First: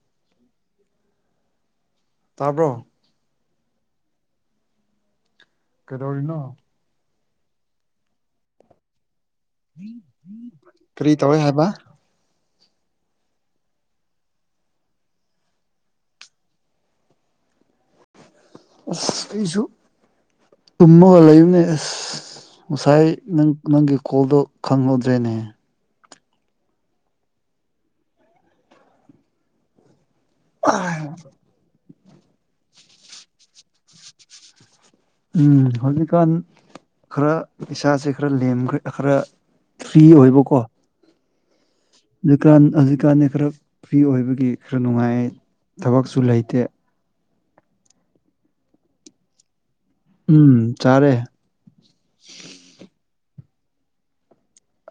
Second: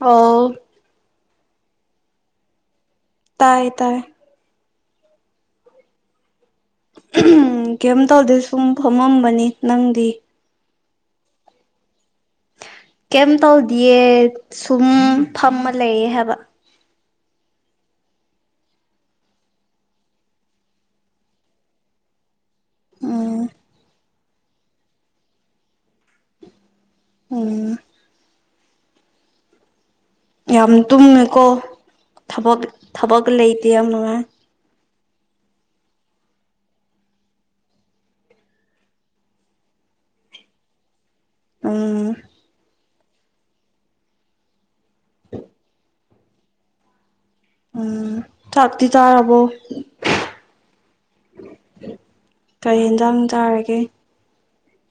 ꯑꯣ ꯇꯥꯕ꯭ꯔꯣ ꯇꯥꯏ ꯇꯥꯏ ꯀꯩꯗꯧꯔꯤꯅꯣ ꯎꯝ ꯀꯩꯝ ꯇꯧꯗꯦ ꯁꯨꯝ ꯐꯝꯃꯝ ꯕꯅꯤ ꯅꯪꯗꯤ ꯀꯔꯤ ꯇꯧꯋꯦ ꯍꯥꯏꯕ ꯀꯩꯝ ꯇꯧꯗꯤꯌꯦ ꯁꯨꯝ ꯐꯝꯃ ꯂꯩꯌꯦ ꯍꯥꯏꯕ ꯑꯁ ꯑꯩꯁꯨ ꯇꯨꯝꯃꯒ ꯂꯩꯕꯅꯦ ꯑꯁ ꯉꯁꯥꯏ ꯎꯝ ꯅꯪ ꯅꯪꯒꯤ ꯀꯣꯜꯗꯣ ꯈꯪꯍꯧꯗ꯭ꯔꯦꯅꯦ ꯎꯝ ꯌꯥꯝ ꯇꯨꯝꯃꯦꯀꯣ ꯊꯕꯛ ꯊꯕꯛ ꯂꯩꯇꯦ ꯌꯥꯝ ꯅꯨꯡꯉꯥꯏ ꯎꯝ ꯍꯧꯖꯤꯛꯀꯥꯟ ꯈꯔ ꯏꯁꯥꯁꯦ ꯈꯔ ꯂꯦꯝꯈ꯭ꯔꯦ ꯈꯔ ꯐ꯭ꯔꯤ ꯑꯣꯏꯕꯀꯣ ꯎꯝ ꯍꯧꯖꯤꯛꯀꯥꯟ ꯍꯧꯖꯤꯛ ꯀꯥꯟꯗ ꯈꯔ ꯐꯔ꯭ꯤ ꯑꯣꯏꯕꯒꯤ ꯈꯔ ꯅꯨꯡꯉꯥꯏ ꯊꯕꯛꯁꯨ ꯂꯩꯇꯦ ꯎꯝ ꯊꯥꯛꯇ ꯇꯥꯔꯔꯕꯕꯣ ꯎꯝ ꯆꯥꯔꯦ ꯑꯦ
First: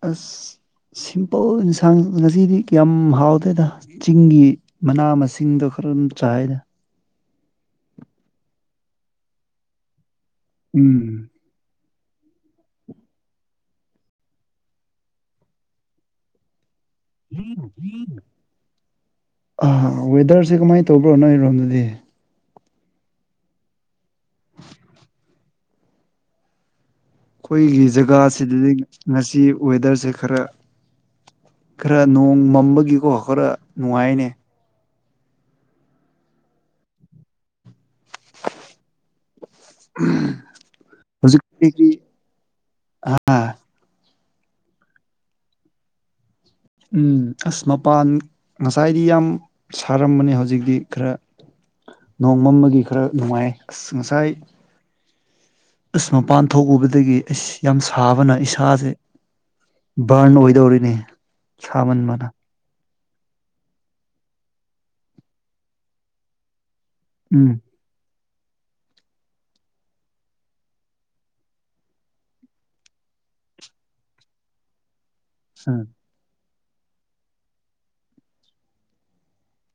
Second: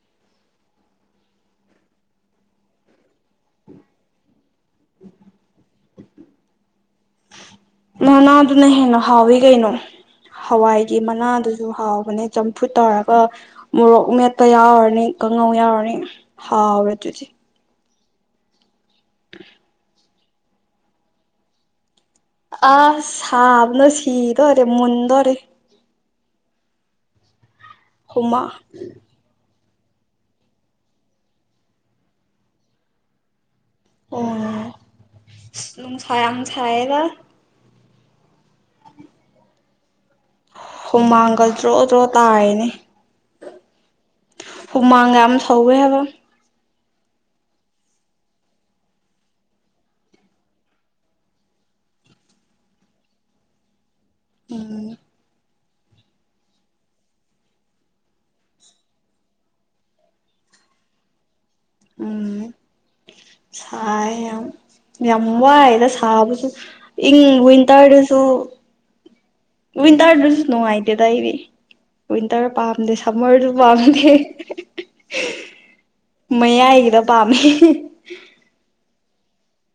ꯑꯁ ꯁꯤꯝꯄꯜ ꯏꯟꯁꯥꯡ ꯉꯁꯤꯗꯤ ꯌꯥꯝ ꯍꯥꯎꯗꯦꯗ ꯆꯤꯡꯒꯤ ꯃꯅꯥ ꯃꯁꯤꯡꯗꯣ ꯈꯔ ꯑꯗꯨꯝ ꯆꯥꯏꯗ ꯃꯥꯅ ꯑꯗꯨꯅ ꯍꯦꯅ ꯍꯥꯎꯒꯩꯅꯣ ꯍꯋꯥꯏꯒꯤ ꯎꯝ ꯃꯅꯥꯗꯨꯁꯨ ꯍꯥꯎꯋ ꯅꯦ ꯆꯝꯐꯨꯠ ꯇꯧꯔꯒ ꯃꯣꯔꯣꯛ ꯃꯦꯠꯄ ꯌꯥꯎꯔꯅꯤ ꯀꯥꯡꯉꯧ ꯌꯥꯎꯔꯅꯤ ꯍꯥꯎꯔ ꯎꯝ ꯏꯠ ꯑ ꯋꯦꯗꯔꯁꯦ ꯀꯃꯥꯏꯅ ꯇꯧꯕ꯭ꯔꯣ ꯅꯣꯏꯔꯣꯝꯗꯗꯤ ꯑ ꯁꯥꯕꯅ ꯁꯤꯤꯗ ꯑꯣꯏꯔꯦ ꯃꯟꯗ ꯑꯣꯏꯣꯔꯦ ꯑꯩꯈꯣꯏꯒꯤ ꯍꯨꯃꯥꯡ ꯖꯒꯥꯁꯤꯗꯗꯤ ꯉꯁꯤ ꯋꯦꯗꯔꯁꯦ ꯈꯔ ꯈꯔ ꯅꯣꯡ ꯃꯝꯕꯒꯤꯀꯣ ꯈꯔ ꯅꯨꯡꯉꯥꯏꯅꯦ ꯅꯨꯡ ꯁ ꯁꯥꯏꯗ ꯍꯨꯃꯥꯡꯒꯜ ꯗ꯭ꯔꯣ ꯍꯧꯖꯤꯛꯇꯤ ꯗ꯭ꯔꯣ ꯇꯥꯔꯤꯅꯦ ꯑꯥ ꯍꯨꯃꯥꯡꯒ ꯌꯥꯝ ꯁꯧꯋꯦ ꯍꯥꯏꯕ ꯎꯝ ꯑꯁ ꯃꯄꯥꯟ ꯉꯁꯥꯏꯗꯤ ꯌꯥꯝ ꯁꯥꯔꯝꯕꯅꯦ ꯍꯧꯖꯤꯛꯇꯤ ꯈꯔ ꯅꯣꯡꯃꯝꯕꯒꯤ ꯈꯔ ꯅꯨꯡꯉꯥꯏ ꯑꯁ ꯉꯁꯥꯏ ꯎꯝ ꯑꯁ ꯃꯄꯥꯟ ꯊꯣꯛꯎꯕꯗꯒꯤ ꯑꯩꯁ ꯌꯥꯝ ꯁꯥꯕꯅ ꯏꯁꯥꯁꯦ ꯕꯔꯟ ꯑꯣꯏꯗꯧꯔꯤꯅꯤ ꯁꯃꯟ ꯃꯅ ꯁꯥꯏꯦ ꯌꯥꯝ ꯌꯥꯝ ꯋꯥꯏꯗ ꯁꯕꯁꯨ ꯏꯪ ꯎꯝ ꯋꯤꯟꯇꯔꯗꯁꯨ [inaudible] ꯋꯤꯟꯇꯔꯗꯨꯁꯨ ꯅꯨꯡꯉꯥꯏꯇꯦꯗ ꯑꯩꯗꯤ ꯋꯤꯟꯇꯔ ꯄꯥꯝꯗꯦ ꯁꯝꯃꯔꯁꯨ ꯄꯥꯝꯗꯦ ꯎꯝ ꯃꯌꯥꯏꯒꯤꯗ ꯄꯥꯝꯃꯦ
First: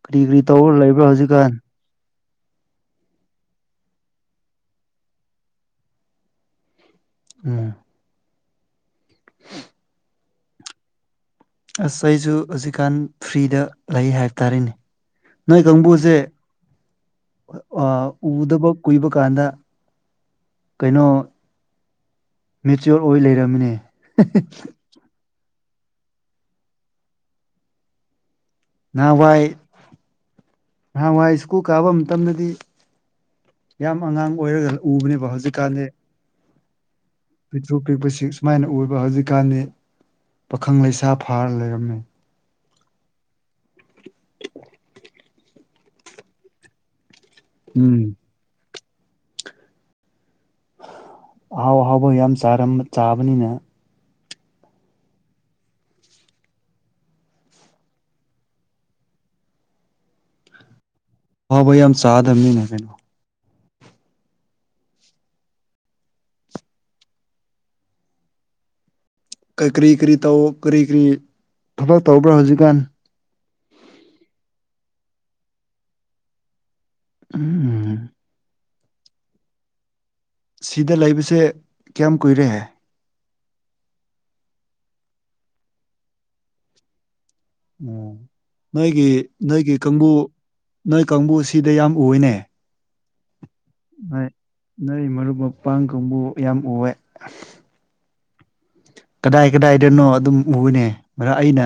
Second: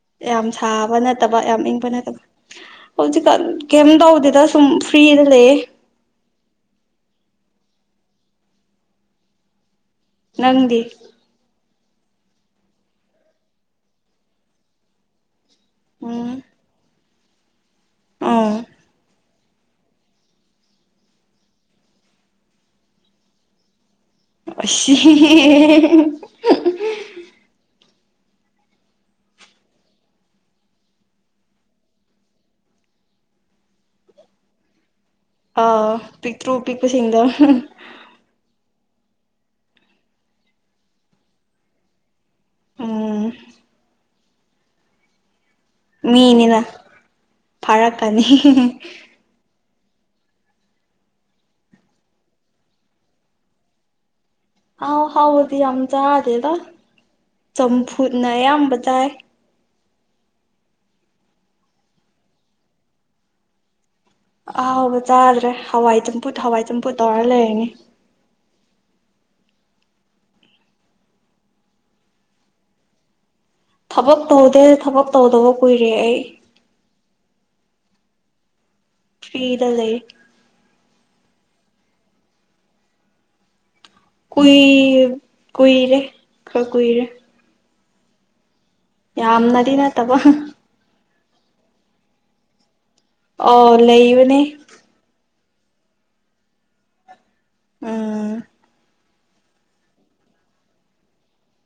ꯀꯔꯤ ꯀꯔꯤ ꯌꯥꯝ ꯇꯧꯔ ꯁꯥꯕ ꯂꯩꯕ꯭ꯔꯥ ꯅꯠꯇꯕ ꯍꯧꯖꯤꯛꯀꯥꯟ ꯌꯥꯝ ꯏꯪꯕ ꯅꯠꯇꯕ ꯍꯧꯖꯤꯛꯀꯥꯟ ꯀꯩꯝ ꯇꯧꯗꯦꯗ ꯁꯨꯝ ꯐ꯭ꯔꯤꯗ ꯂꯩꯌꯦ ꯎꯝ ꯅꯪꯗꯤ ꯑꯁ ꯑꯩꯁꯨ ꯍꯧꯖꯤꯛꯀꯥꯟ ꯐ꯭ꯔꯤꯗ ꯂꯩ ꯍꯥꯏꯕ ꯇꯥꯔꯦꯅꯦ ꯅꯣꯏ ꯀꯥꯡꯕꯨꯁꯦ ꯎꯝ ꯑꯣ ꯑꯥ ꯎꯗꯕ ꯀꯨꯏꯕ ꯀꯥꯟꯗ ꯀꯩꯅꯣ ꯃꯦꯆꯣꯔ ꯑꯣꯏ ꯂꯩꯔꯝꯃꯤꯅꯦ [unintelligible] [unintelligible] ꯅꯍꯥꯟꯋꯥꯏ ꯅꯍꯥꯟꯋꯥꯏ ꯁ꯭ꯀꯨꯜ ꯀꯥꯕ ꯃꯇꯝꯗꯗꯤ ꯌꯥꯝ ꯑꯉꯥꯡ ꯑꯣꯏꯔꯒ ꯎꯕꯅꯦꯕꯣ ꯖꯤꯀꯥꯦ ꯇ꯭ꯔꯨꯕꯤꯤ ꯄꯤꯛꯊꯣꯛ ꯄꯤꯛꯄꯁꯤ ꯁꯨꯃꯥꯏꯅ ꯎ ꯍꯧꯖꯤꯛꯀꯥꯟꯗꯤ ꯄꯥꯈꯪ ꯂꯩꯁꯥ ꯐꯥꯔ ꯂꯩꯔꯝꯃꯤ ꯑꯝ ꯃꯤꯅꯤꯅ ꯎꯝ ꯐꯔꯀꯅꯤ [unintelligible] ꯑꯍꯥꯎ ꯑꯍꯥꯎꯕ ꯌꯥꯝ ꯆꯥꯕꯅꯤꯅ ꯑꯥꯎ ꯍꯥꯎꯕꯗꯤ ꯌꯥꯝ ꯆꯥꯗꯦꯗ ꯆꯝꯐꯨꯠꯅ ꯑꯌꯥꯝꯕ ꯆꯥꯏ ꯍꯥꯎ ꯌ ꯌꯥꯝ ꯆꯥꯗꯅꯤ ꯅꯕꯅꯣ ꯑꯍꯥꯎꯕ ꯆꯥꯗ꯭ꯔꯦ ꯍꯋꯥꯏ ꯆꯝꯐꯨꯠ ꯍꯋꯥꯏ ꯆꯝꯐꯨꯠ ꯇꯧꯔ ꯂꯩꯔꯅꯤ ꯀꯔꯤ ꯀꯔꯤ ꯇꯧ ꯀꯔꯤ ꯀꯔꯤ ꯊꯕꯛ ꯇꯧꯕ꯭ꯔꯥ ꯍꯧꯖꯤꯛꯀꯥꯟ ꯊꯕꯛ ꯇꯧꯗꯦ ꯊꯕꯛ ꯇꯧꯗꯕ ꯀꯨꯏꯔꯦ ꯑꯩ ꯎꯝ ꯐꯤꯗ ꯂꯩ ꯁꯤꯗ ꯂꯩꯕꯁꯦ ꯀꯌꯥꯝ ꯀꯨꯏꯔꯦꯍꯦ ꯀꯨꯏ ꯀꯨꯏꯔꯦ ꯈ ꯀꯨꯏꯔꯦ ꯎꯝ ꯅꯣꯏꯒꯤ ꯌꯥꯝꯅꯗꯤ ꯅꯣꯏꯒꯤ ꯀꯪꯒꯨ ꯅꯠꯇꯕ ꯀꯥꯡꯕꯨꯁꯤꯗ ꯌꯥꯝ ꯑꯣꯏꯅꯦ ꯑꯣ ꯂꯩꯕꯅꯦ ꯎꯄꯥꯡꯒꯨꯝꯕꯨ ꯌꯥꯝ ꯎꯑꯦ ꯎꯝ ꯀꯗꯥꯏ ꯀꯗꯥꯏꯗꯅꯣ ꯑꯗꯨꯝ ꯎꯕꯅꯦ ꯃꯔ ꯑꯩꯅ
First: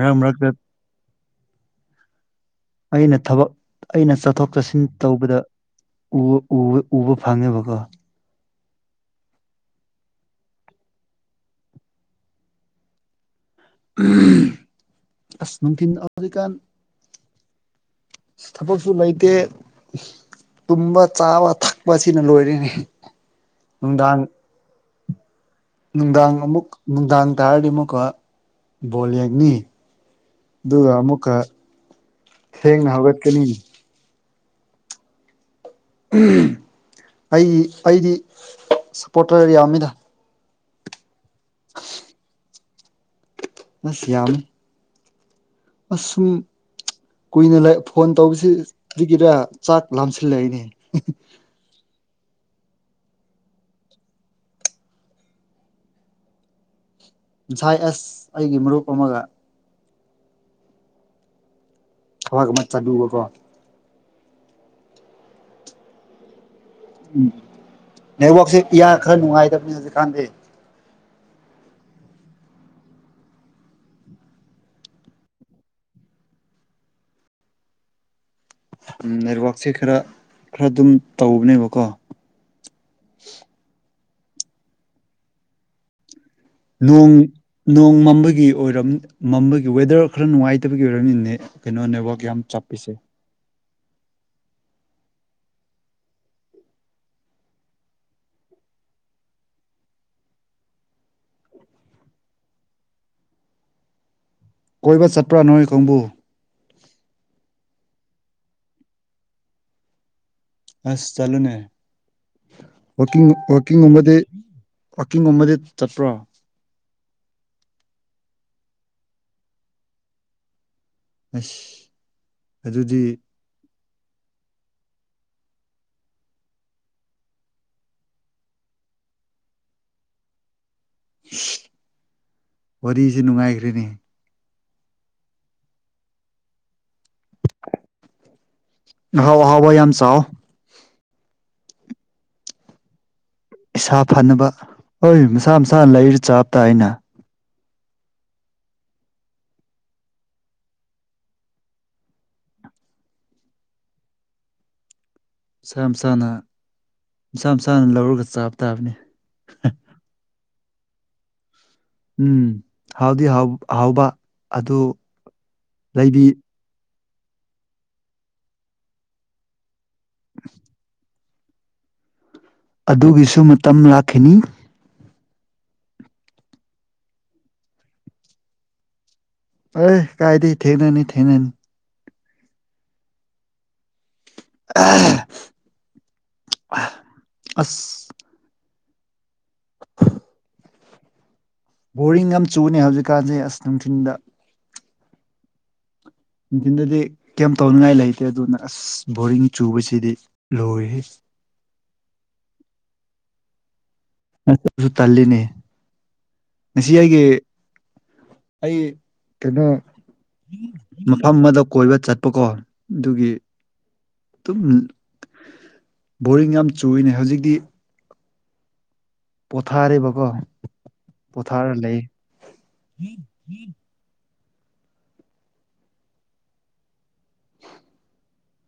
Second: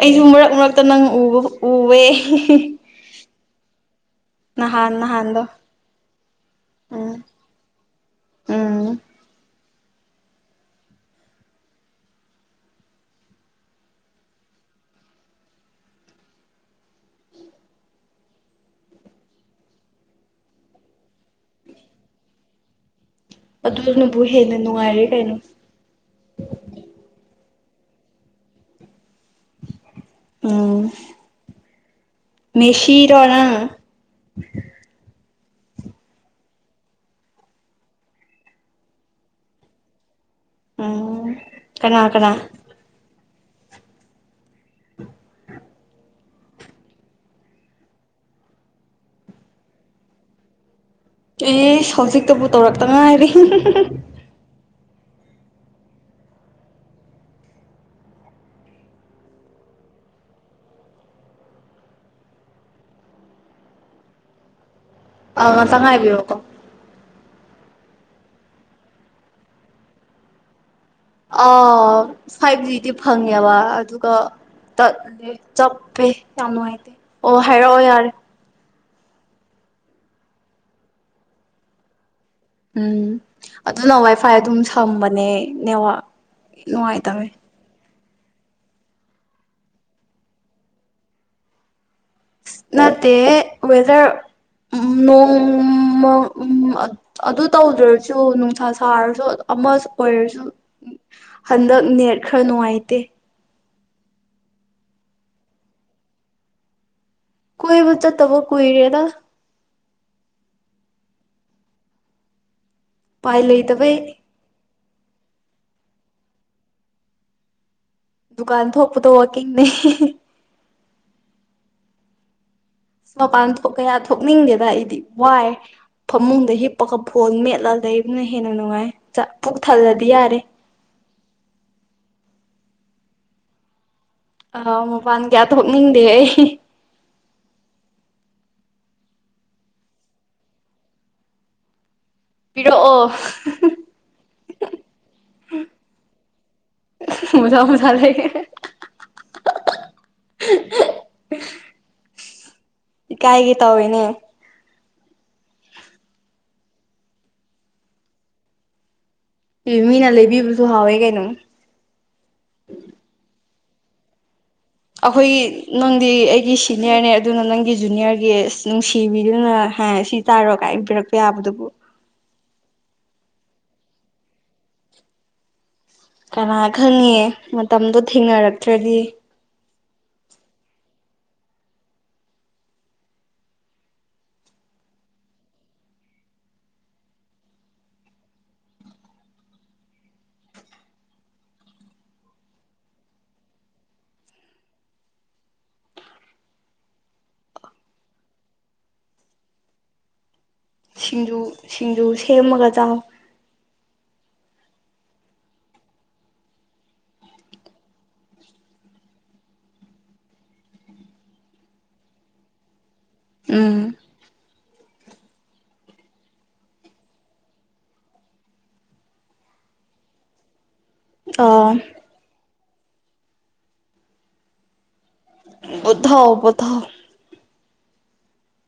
ꯑꯩꯁꯨ ꯃꯔꯛ ꯃꯔꯛꯇ ꯅꯪ ꯎꯕ ꯎꯋ ꯑꯩꯅ ꯊꯕꯛ ꯑꯩꯅ ꯆꯠꯊꯣꯛ ꯆꯠꯁꯤꯟ ꯅꯍꯥꯟ ꯇꯧꯕꯗ ꯅꯍꯥꯟꯗꯣ ꯎꯕ ꯎꯝ ꯐꯪꯉꯦꯕꯀꯣ ꯎꯝ ꯑꯁ ꯅꯅꯨꯡꯊꯤꯟ ꯑꯗꯨꯀꯥꯟ ꯊꯕꯛꯁꯨ ꯂꯩꯇꯦ ꯇꯨꯝꯕ ꯆꯥꯕ ꯊꯛꯄꯁꯤꯅ ꯂꯣꯏꯔꯤꯅꯤ [unintelligible] ꯑꯗꯨꯅꯕꯨ ꯍꯦꯟꯅ ꯅꯨꯡꯉꯥꯏꯔꯦ ꯀꯩꯅꯣ ꯅꯨꯡꯗꯥꯡ ꯑꯃꯨꯛ ꯅꯨꯡꯗꯥꯡ ꯇꯥꯔꯗꯤ ꯑꯃꯨꯛꯀ ꯕꯣꯜ ꯌꯦꯡ ꯅꯤ ꯎꯝ ꯑꯗꯨꯒ ꯑꯃꯨꯛꯀ ꯊꯦꯡꯅ ꯃꯦꯁꯤꯔꯣ ꯍꯧꯒꯠꯀꯅꯤ ꯅꯪ ꯑꯩꯒꯤ ꯑꯩꯗꯤ ꯁꯞꯄꯣꯔꯇꯔ ꯌꯥꯝꯃꯤꯗ ꯑꯣ ꯀꯅꯥ ꯀꯅꯥ ꯑꯁꯤ ꯌꯥꯃꯤ ꯑꯁ ꯁꯨꯝ ꯀꯨꯏꯅ ꯐꯣꯟ ꯇꯧꯕꯁꯤꯗꯒꯤꯔ ꯆꯥꯛ ꯂꯥꯝꯁꯤꯜꯂꯛꯏꯅꯦ ꯑꯦ ꯍꯧꯖꯤꯛꯇꯕꯨ ꯇꯧꯔꯛꯇ ꯉꯥꯏꯔꯤ ꯁꯥꯏ ꯑꯦꯁ ꯑꯩꯒꯤ ꯃꯔꯨꯞ ꯑꯃꯒ ꯊꯋꯥꯒ ꯃ ꯆ ꯕꯣ ꯀꯣ ꯑ ꯆꯥꯡꯉꯥꯏꯕꯤꯌꯣꯀꯣ ꯎꯝ ꯅꯦꯠꯋꯥꯛꯛꯁꯦ ꯏꯌꯥ ꯈꯔ ꯅꯨꯡꯉꯥꯏꯗꯕꯅꯤ ꯍꯧꯖꯤꯛꯀꯥꯟꯗꯤ ꯑꯥ ꯐꯥꯏꯚ ꯖꯤꯗꯤ ꯐꯪꯉꯦꯕ ꯑꯗꯨꯒ ꯇꯠꯂꯦ ꯆꯞꯄꯦ ꯌꯥꯝ ꯅꯨꯡꯉꯥꯏꯇꯦ ꯑꯣ ꯍꯥꯏꯔꯛꯑꯣ ꯌꯥꯔꯦ ꯎꯝ ꯅꯦꯠꯋꯔꯥꯛꯛꯁꯦ ꯈꯔ ꯈꯔ ꯑꯗꯨꯝ ꯇꯧꯕꯅꯦꯕꯀꯣ ꯎꯝ ꯑꯗꯨꯅ ꯋꯥꯏꯐꯥꯏ ꯑꯗꯨꯝ ꯁꯝꯕꯅꯦ ꯅꯦꯋꯥ ꯅꯣꯡ ꯅꯣꯡꯃꯃ ꯒꯤ ꯑꯣꯏꯔ ꯃꯝꯕꯒꯤ ꯋꯦꯗꯔ ꯈꯔ ꯅꯨꯡꯉꯥꯏꯇꯕꯒꯤ ꯑꯣꯏꯔꯝꯃꯤꯅꯦ ꯀꯩꯅꯣꯅꯦ ꯅꯠꯇꯦ ꯋꯦꯗꯔ ꯅꯣꯡꯃ ꯑꯗꯨ ꯇꯧꯗ꯭ꯔꯁꯨ ꯅꯨꯡꯁꯥ ꯁꯥꯔꯁꯨ ꯑꯃ ꯑꯣꯏꯔꯁꯨ ꯍꯟꯗꯛ ꯅꯦꯠ ꯈꯔ ꯅꯨꯡꯉꯥꯏꯇꯦ ꯀꯣꯏꯕ ꯆꯠꯄ꯭ꯔꯥ ꯅꯣꯏ ꯀꯥꯡꯕꯨ ꯀꯣꯏꯕꯨ ꯆꯠꯇꯕꯨꯣ ꯀꯨꯏꯔꯦꯗ ꯑꯁ ꯆꯂꯨꯅꯦ ꯋꯥꯀꯤ ꯎꯄꯥꯏ ꯋꯥꯀꯤꯡ ꯂꯩꯇꯕꯩ ꯑꯣꯕꯗꯤ ꯋꯥꯋꯥꯛꯀꯤꯡꯒꯨꯝꯕꯗꯤ ꯆꯠꯄ꯭ꯔꯣ ꯗꯨꯀꯥꯟ ꯊꯣꯛꯄꯗꯣ ꯋꯥꯀꯤꯅꯦ ꯑꯁ ꯑꯗꯨꯗꯤ ꯃꯄꯥꯟ ꯀꯌꯥ ꯊꯣꯛꯅꯤꯡꯒꯦꯗ ꯑꯩꯗꯤ ꯋꯥꯏ ꯐꯃꯨꯡꯗ ꯍꯤꯞꯄꯒ ꯐꯣꯟ ꯃꯦꯠꯂ ꯂꯩꯕꯅ ꯍꯦꯟꯅ ꯅꯨꯡꯉꯥꯏ ꯄꯨꯛ ꯊꯜꯂꯗꯤ ꯌꯥꯔꯦ ꯋꯥꯔꯤꯁꯦ ꯅꯨꯡꯉꯥꯏꯈ꯭ꯔꯦꯅꯦ ꯑ ꯃꯄꯥꯟ ꯀꯌꯥ ꯊꯣꯛꯅꯤꯡꯗꯦ ꯑꯩ ꯍꯥꯎ ꯍꯥꯎꯕ ꯌꯥꯝꯅ ꯆꯑꯣ ꯄꯤꯔꯛꯑꯣ ꯏꯁꯥ ꯐꯅꯕ ꯍꯣꯏ ꯃꯁꯥ ꯃꯁꯥꯅ ꯂꯩꯔ ꯆꯥꯕ ꯇꯥꯏꯅ ꯍꯨꯏ ꯅꯥꯏꯠ ꯃꯥꯡꯕ ꯂꯩꯕꯔꯥ ꯀꯥꯏꯒꯤ ꯇꯧꯅꯦ ꯏꯁꯥ ꯃꯁꯥꯅ ꯏꯁꯁꯥ ꯃꯁꯥꯅ ꯂꯧꯔꯒ ꯆꯥꯕ ꯇꯥꯕꯅꯤ ꯃꯤꯅ ꯂꯩꯕꯤꯕ ꯑꯗꯨ ꯍꯥꯎꯋꯦꯒꯦꯅꯨ ꯎꯝ ꯍꯥꯎꯗꯤ ꯍꯥꯎ ꯑꯍꯥꯎꯕ ꯑꯩꯈꯣꯏꯒꯤ ꯅꯪꯗꯤ ꯑꯩꯒꯤ ꯁꯤꯅꯤꯌꯔꯅꯦ ꯑꯗꯨꯅ ꯅꯪꯒꯤ ꯖꯨꯅꯤꯌꯔꯒꯤ ꯅꯨꯡꯁꯤꯕꯤꯗꯨꯅ ꯁꯤ ꯇꯥꯔꯣꯒ ꯍꯥꯏꯕꯤꯔꯛ ꯄ ꯌꯥꯕꯗꯨꯕꯨꯣ ꯑꯗꯨꯒꯤꯁꯨ ꯃꯇꯝ ꯂꯥꯛꯈꯤꯅꯤ ꯀꯅꯥ ꯈꯪꯉꯦ ꯃꯇꯝꯗꯣ ꯊꯦꯡꯅꯔꯛꯇ꯭ꯔꯗꯤ ꯑꯔꯦ ꯀꯥꯏꯗꯤ ꯊꯦꯡꯅꯅꯤ ꯊꯦꯡꯅꯅꯤ ꯑ ꯑꯁ ꯕꯣꯔꯤꯡ ꯑꯃ ꯆꯨꯅꯤ ꯍꯧꯖꯤꯛꯀꯥꯟꯁꯦ ꯑꯁ ꯅꯨꯡꯊꯤꯜꯗ ꯅꯨꯡꯊꯤꯟꯗꯗꯤ ꯀꯩꯝ ꯇꯧꯅꯤꯡꯉꯥꯏ ꯂꯩꯇꯦ ꯑꯗꯨꯅ ꯑꯁ ꯕꯣꯔꯤꯡ ꯆꯨꯕꯁꯤꯗꯤ ꯂꯣꯏꯔꯦ ꯁꯤꯡꯖꯨ ꯁꯤꯡꯖꯨ ꯁꯦꯝꯃꯒ ꯆ ꯁꯨ ꯇꯜꯂꯤꯅꯤ ꯉꯁꯤ ꯑꯩꯒꯤ ꯑꯩ ꯀꯩꯅꯣ ꯃꯐꯝ ꯑꯃꯗ ꯀꯣꯏꯕ ꯆꯠꯄꯀꯣ ꯑꯗꯨꯒꯤ ꯎꯝ ꯑꯗꯨꯝ ꯕꯣꯔꯤꯡ ꯌꯥꯝ ꯆꯨꯅ ꯍꯧꯖꯤꯛꯇꯤ ꯄꯊꯥ ꯑꯔꯔꯤꯕ ꯀꯣ ꯑꯥ ꯄꯣꯊꯥꯔ ꯂꯩ ꯍꯝ ꯎꯝ ꯑꯣꯊꯥꯎ ꯄꯊꯥꯎ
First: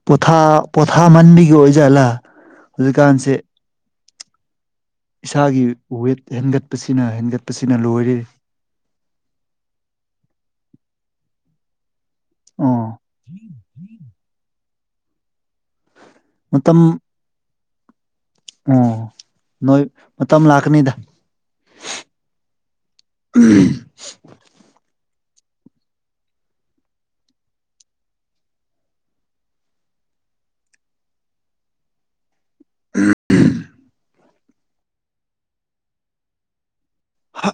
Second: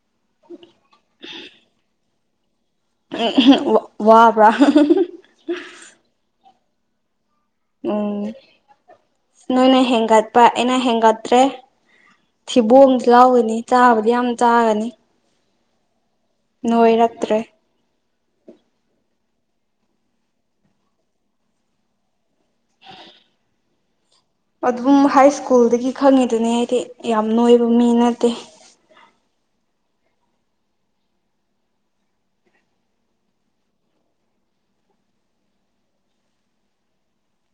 ꯄꯊꯥ ꯄꯊꯥ ꯃꯥꯟꯕꯤꯒ ꯑꯣꯏꯖꯂꯥ ꯎꯝꯝ ꯋꯥ ꯄ ꯏꯁꯥꯒꯤ ꯋꯦꯠ ꯍꯦꯟꯒꯠꯄꯁꯤꯅ ꯍꯦꯟꯒꯠ ꯎꯝ ꯅꯣꯏꯅ ꯍꯦꯟꯒꯠꯄ ꯑꯩꯅ ꯍꯦꯟꯒꯠꯇ꯭ꯔꯦ ꯑꯣ ꯁꯤꯕꯣꯝꯁꯨ ꯂꯥꯎꯒꯅꯤ ꯆꯥꯕꯗꯤ ꯌꯥꯝ ꯆꯥꯒꯅꯤ ꯃꯇꯝ ꯅꯣꯡꯣꯏꯔꯇꯦ ꯑꯣ ꯅꯣꯏ ꯃꯇꯝ ꯂꯥꯛꯀꯅꯤꯗ ꯎꯝ ꯑꯗꯨꯕꯨ ꯍꯥꯏ ꯁ꯭ꯀꯨꯜꯗꯒꯤ ꯈꯪꯉꯤꯗꯨꯅꯦ ꯑꯩꯗꯤ ꯌꯥꯝ ꯅꯣꯏꯕ ꯃꯤ ꯅꯠꯇꯦ ꯎꯝ ꯍꯥ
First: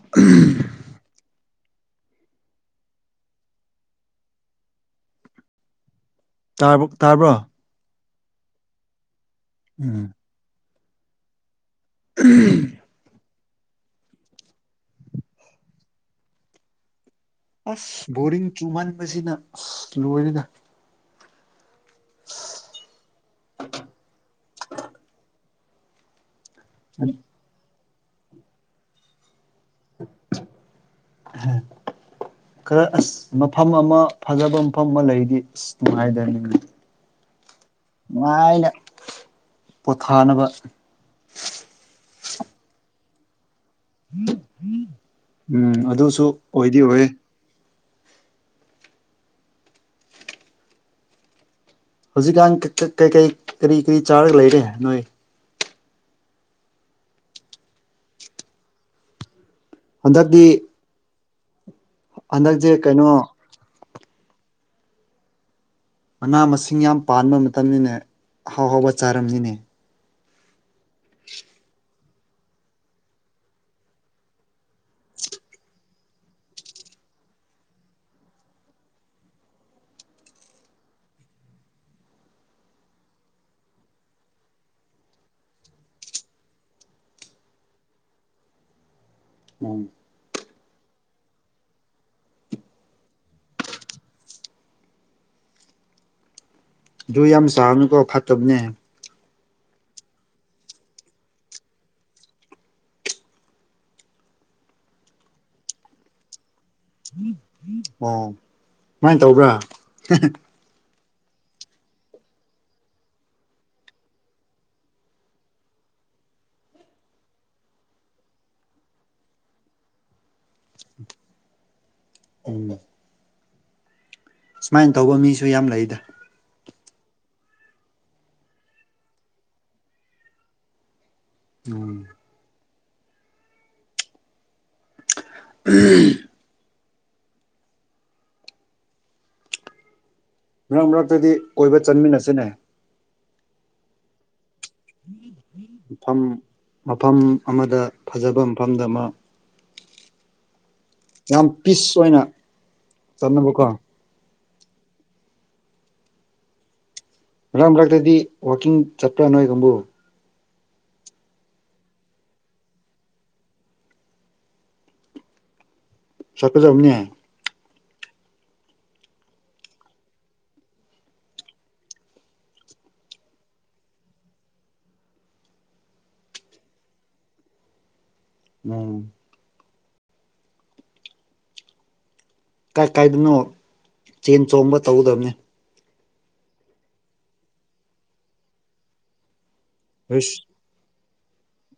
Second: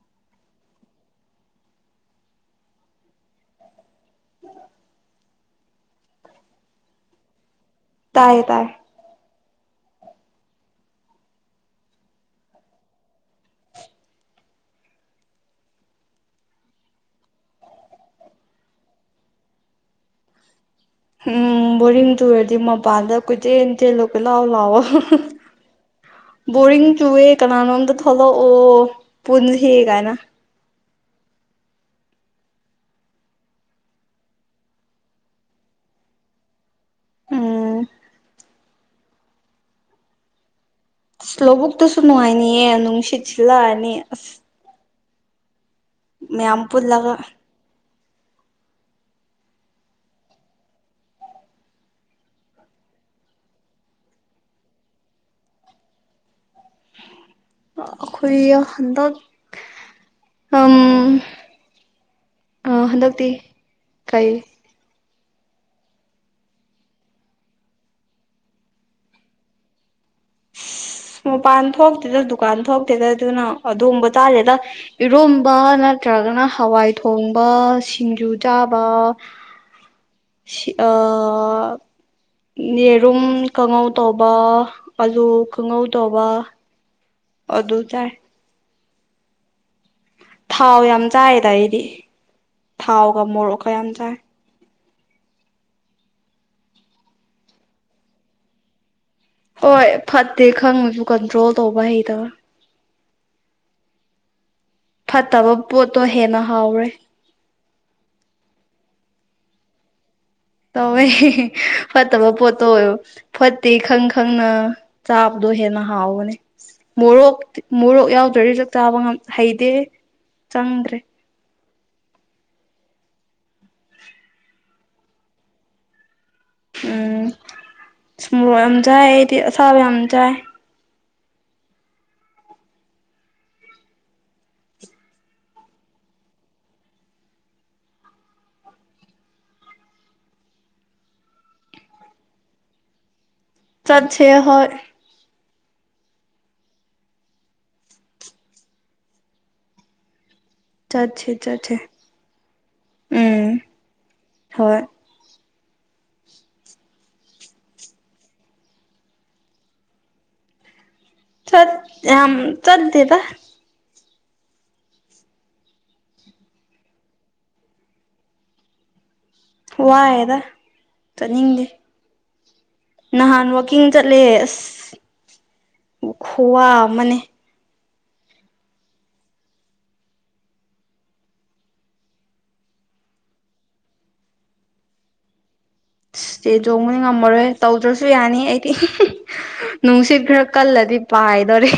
ꯥ ꯇꯥꯕ꯭ꯔꯣ ꯇꯌꯦ ꯇꯌꯦ ꯎꯝ ꯎꯝ ꯑꯁ ꯕꯣꯔꯤꯡ ꯆꯨꯃꯟꯕꯁꯤꯅ ꯑꯁ ꯂꯣꯏꯔꯤꯅ ꯎꯝ ꯕꯣꯔꯤꯡ ꯇꯨꯔꯗꯤ ꯃꯄꯥꯟꯗ ꯀꯨꯗꯦꯟ ꯇꯦꯜꯂꯣ ꯀꯣꯏ ꯂꯥꯛꯑꯣ ꯂꯥꯛꯑꯣ ꯕꯔꯤꯡ ꯆꯨꯋꯦ ꯀꯅꯥꯅꯣꯗ ꯍꯂꯣ ꯑꯣ ꯄꯨꯟꯅ ꯍ ꯀꯥꯏꯅ ꯈꯔ ꯑꯁ ꯃꯐꯝ ꯑꯃ ꯐꯖꯕ ꯃꯐꯝ ꯑꯃ ꯂꯩꯗꯤ ꯑꯁ ꯅꯨꯡꯉꯥꯏꯗꯅꯤꯅ ꯎꯝ ꯃꯥ ꯏꯩꯅ ꯄꯣꯊꯥꯅꯕ ꯁ꯭ꯂꯣꯕꯕꯨꯛꯛꯇꯁꯨꯅꯅꯨꯡꯉꯥꯏꯅꯤꯌꯦ ꯅꯨꯡꯁꯤꯠꯁꯤꯂ ꯑꯅꯤ ꯑ ꯎꯝ ꯑꯗꯨꯁꯨ ꯑꯣꯏꯗꯤ ꯑꯣꯏꯦ ꯍꯧꯖꯤꯛꯀꯥꯟ ꯀꯀꯩ ꯀꯔꯤ ꯀꯔꯤ ꯆꯥꯔꯒ ꯂꯩꯔꯦ ꯅꯣꯏ ꯑꯈꯣꯏ ꯍꯟꯗ ꯍꯟꯗꯛꯇꯤ ꯍꯟꯗꯛꯁꯦ ꯀꯩꯅꯣ ꯍꯟꯗꯛꯇꯤ ꯀꯩ ꯃꯅꯥ ꯃꯁꯤꯡ ꯌꯥꯝ ꯄꯥꯟꯕ ꯃꯇꯝꯅꯤꯅꯦ ꯑꯥꯎ ꯍꯥꯎꯕ ꯆꯥꯔꯝꯅꯤꯅꯦ ꯑ ꯃꯄꯥꯟ ꯊꯣꯛꯇꯦꯗ ꯗꯨꯀꯥꯟ ꯊꯣꯛꯇꯦꯗ ꯑꯗꯨꯅ ꯑꯕ ꯆꯥꯂꯦꯗ ꯏꯔꯣꯝꯕ ꯅꯠꯇ꯭ꯔꯒꯅ ꯍꯋꯥꯏ ꯊꯣꯡꯕ ꯁꯤꯡꯖꯨ ꯆꯥꯕ ꯌꯦꯔꯨꯝ ꯀꯥꯡꯉꯧ ꯇꯧꯕ ꯑꯂꯨ ꯀꯥꯡꯉꯧ ꯇꯧꯕ ꯑꯣ ꯑꯗꯨ ꯆꯥꯏ ꯎ ꯊꯥꯎ ꯌꯥꯝ ꯆꯥꯏꯗ ꯑꯩꯗꯤ ꯊꯥꯎꯒ ꯃꯣꯔꯣꯛꯀ ꯌꯥꯝ ꯆꯥꯏ ꯨꯏ ꯌꯥꯝ ꯑꯃ ꯁꯍꯅ ꯀꯧꯕ ꯐꯇꯕꯅꯦ ꯍꯣꯏ ꯐꯠꯇꯦ ꯈꯪꯉꯁꯨ ꯀꯟꯇ꯭ꯔꯣꯜ ꯇꯧꯕ ꯍꯩꯗꯕ ꯐꯠꯇꯕ ꯄꯣꯠꯇꯣ ꯍꯦꯅ ꯍ ꯀꯃꯥꯏꯅ ꯇꯧꯕ꯭ꯔꯥ ꯇꯧꯋꯦ ꯐꯠꯇꯕ ꯄꯣꯠꯇꯣ ꯑꯣꯏꯕ ꯐꯠꯇꯦ ꯈꯪ ꯈꯪꯅ ꯆꯥꯕꯗꯣ ꯍꯦꯟꯅ ꯍꯥꯎꯕꯅꯦ ꯃꯣꯔꯣꯛ ꯃꯣꯔꯣꯛ ꯌꯥꯎꯗ꯭ꯔꯔꯤꯁꯨ ꯆꯥꯕ ꯍꯩꯇꯦ ꯆꯪꯗ꯭ꯔꯦ ꯎ ꯁꯨꯃꯥꯏꯅ ꯇꯧꯕ ꯃꯤꯁꯨ ꯌꯥꯝ ꯂꯩꯗ ꯎꯝ ꯁꯃꯣꯔꯣ ꯌꯥꯝ ꯆꯥꯏ ꯑꯩꯗꯤ ꯑꯁꯥꯕ ꯌꯥꯝ ꯆꯥꯏ ꯎꯝ ꯎꯝ ꯃꯔꯛ ꯃꯔꯛꯇꯗꯤ ꯀꯣꯏꯕ ꯆꯟꯃꯤꯟꯅꯁꯤꯅꯦ ꯆꯠꯁ ꯍꯣꯏ ꯃꯐꯝ ꯃꯐꯝ ꯑꯃꯗ ꯐꯖꯕ ꯃꯐꯝꯗ ꯑꯃ ꯆꯠꯁꯦ ꯌꯥꯝ ꯆꯠꯁꯦ ꯄꯤꯁ ꯑꯣꯏꯅ ꯎꯝ ꯆꯠꯅꯕꯀꯣ ꯍꯣꯏ ꯃꯔꯛ ꯃꯔꯛꯇꯗꯤ ꯋꯥꯋꯥꯛꯀꯤꯡ ꯆꯠꯄ꯭ꯔꯥ ꯅꯣꯏꯒꯕꯨ ꯆꯠ ꯑ ꯆꯠꯗꯦꯕ ꯁꯠ꯭ꯔꯁꯦ ꯎꯅꯤ ꯍꯥꯏ ꯋꯥꯏꯑꯦꯗ ꯆꯠꯅꯤꯡꯗꯦ ꯅꯍꯥꯟ ꯋꯥꯋꯀꯤꯡ ꯆꯠꯂꯦ ꯑꯁ ꯈꯨꯋꯥ ꯑꯃꯅꯦ ꯎꯝ ꯀꯥꯏ ꯀꯥꯏꯗꯅꯣ ꯆꯦꯟ ꯆꯣꯡꯕ ꯇꯧꯒꯗꯕꯅꯤ ꯁꯇꯦ ꯆꯣꯡꯕꯗꯤ ꯉꯝꯃꯔꯣꯏ ꯇꯧꯗ꯭ꯔꯁꯨ ꯌꯥꯅꯤ ꯑꯩꯗꯤ ꯍꯁ ꯅꯨꯡꯁꯤꯈ꯭ꯔ ꯀꯜꯂꯗꯤ ꯑ ꯏꯗꯣꯣꯔ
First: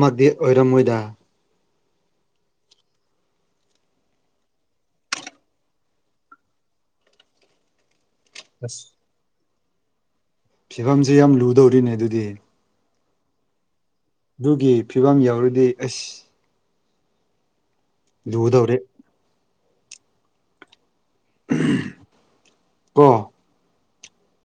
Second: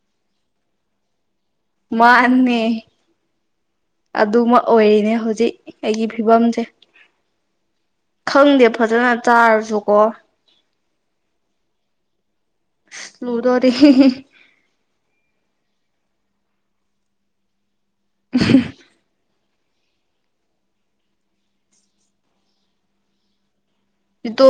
ꯃꯒꯗꯤ ꯑꯣꯏꯔꯝꯣꯏꯗ ꯃꯥꯅꯦ ꯑꯗꯨꯃ ꯑꯣꯏꯔꯤꯅꯦ ꯍꯧꯖꯤꯛ ꯑꯩꯒꯤ ꯐꯤꯕꯝꯁꯦ ꯈꯪꯗꯦ ꯐꯖꯅ ꯆꯥꯔ ꯀꯣ ꯐꯤꯕꯝꯁꯤ ꯌꯥꯝ ꯂꯨꯗꯧꯔꯤꯅꯦ ꯑꯗꯨꯗꯤ ꯂꯗ ꯑꯣꯏꯔꯤ ꯑꯗꯨꯒꯤ ꯐꯤꯕꯝ ꯌꯥꯎꯔꯤ ꯑ ꯑꯁ ꯌꯎꯗꯧꯔꯦ ꯀ ꯏꯇꯣ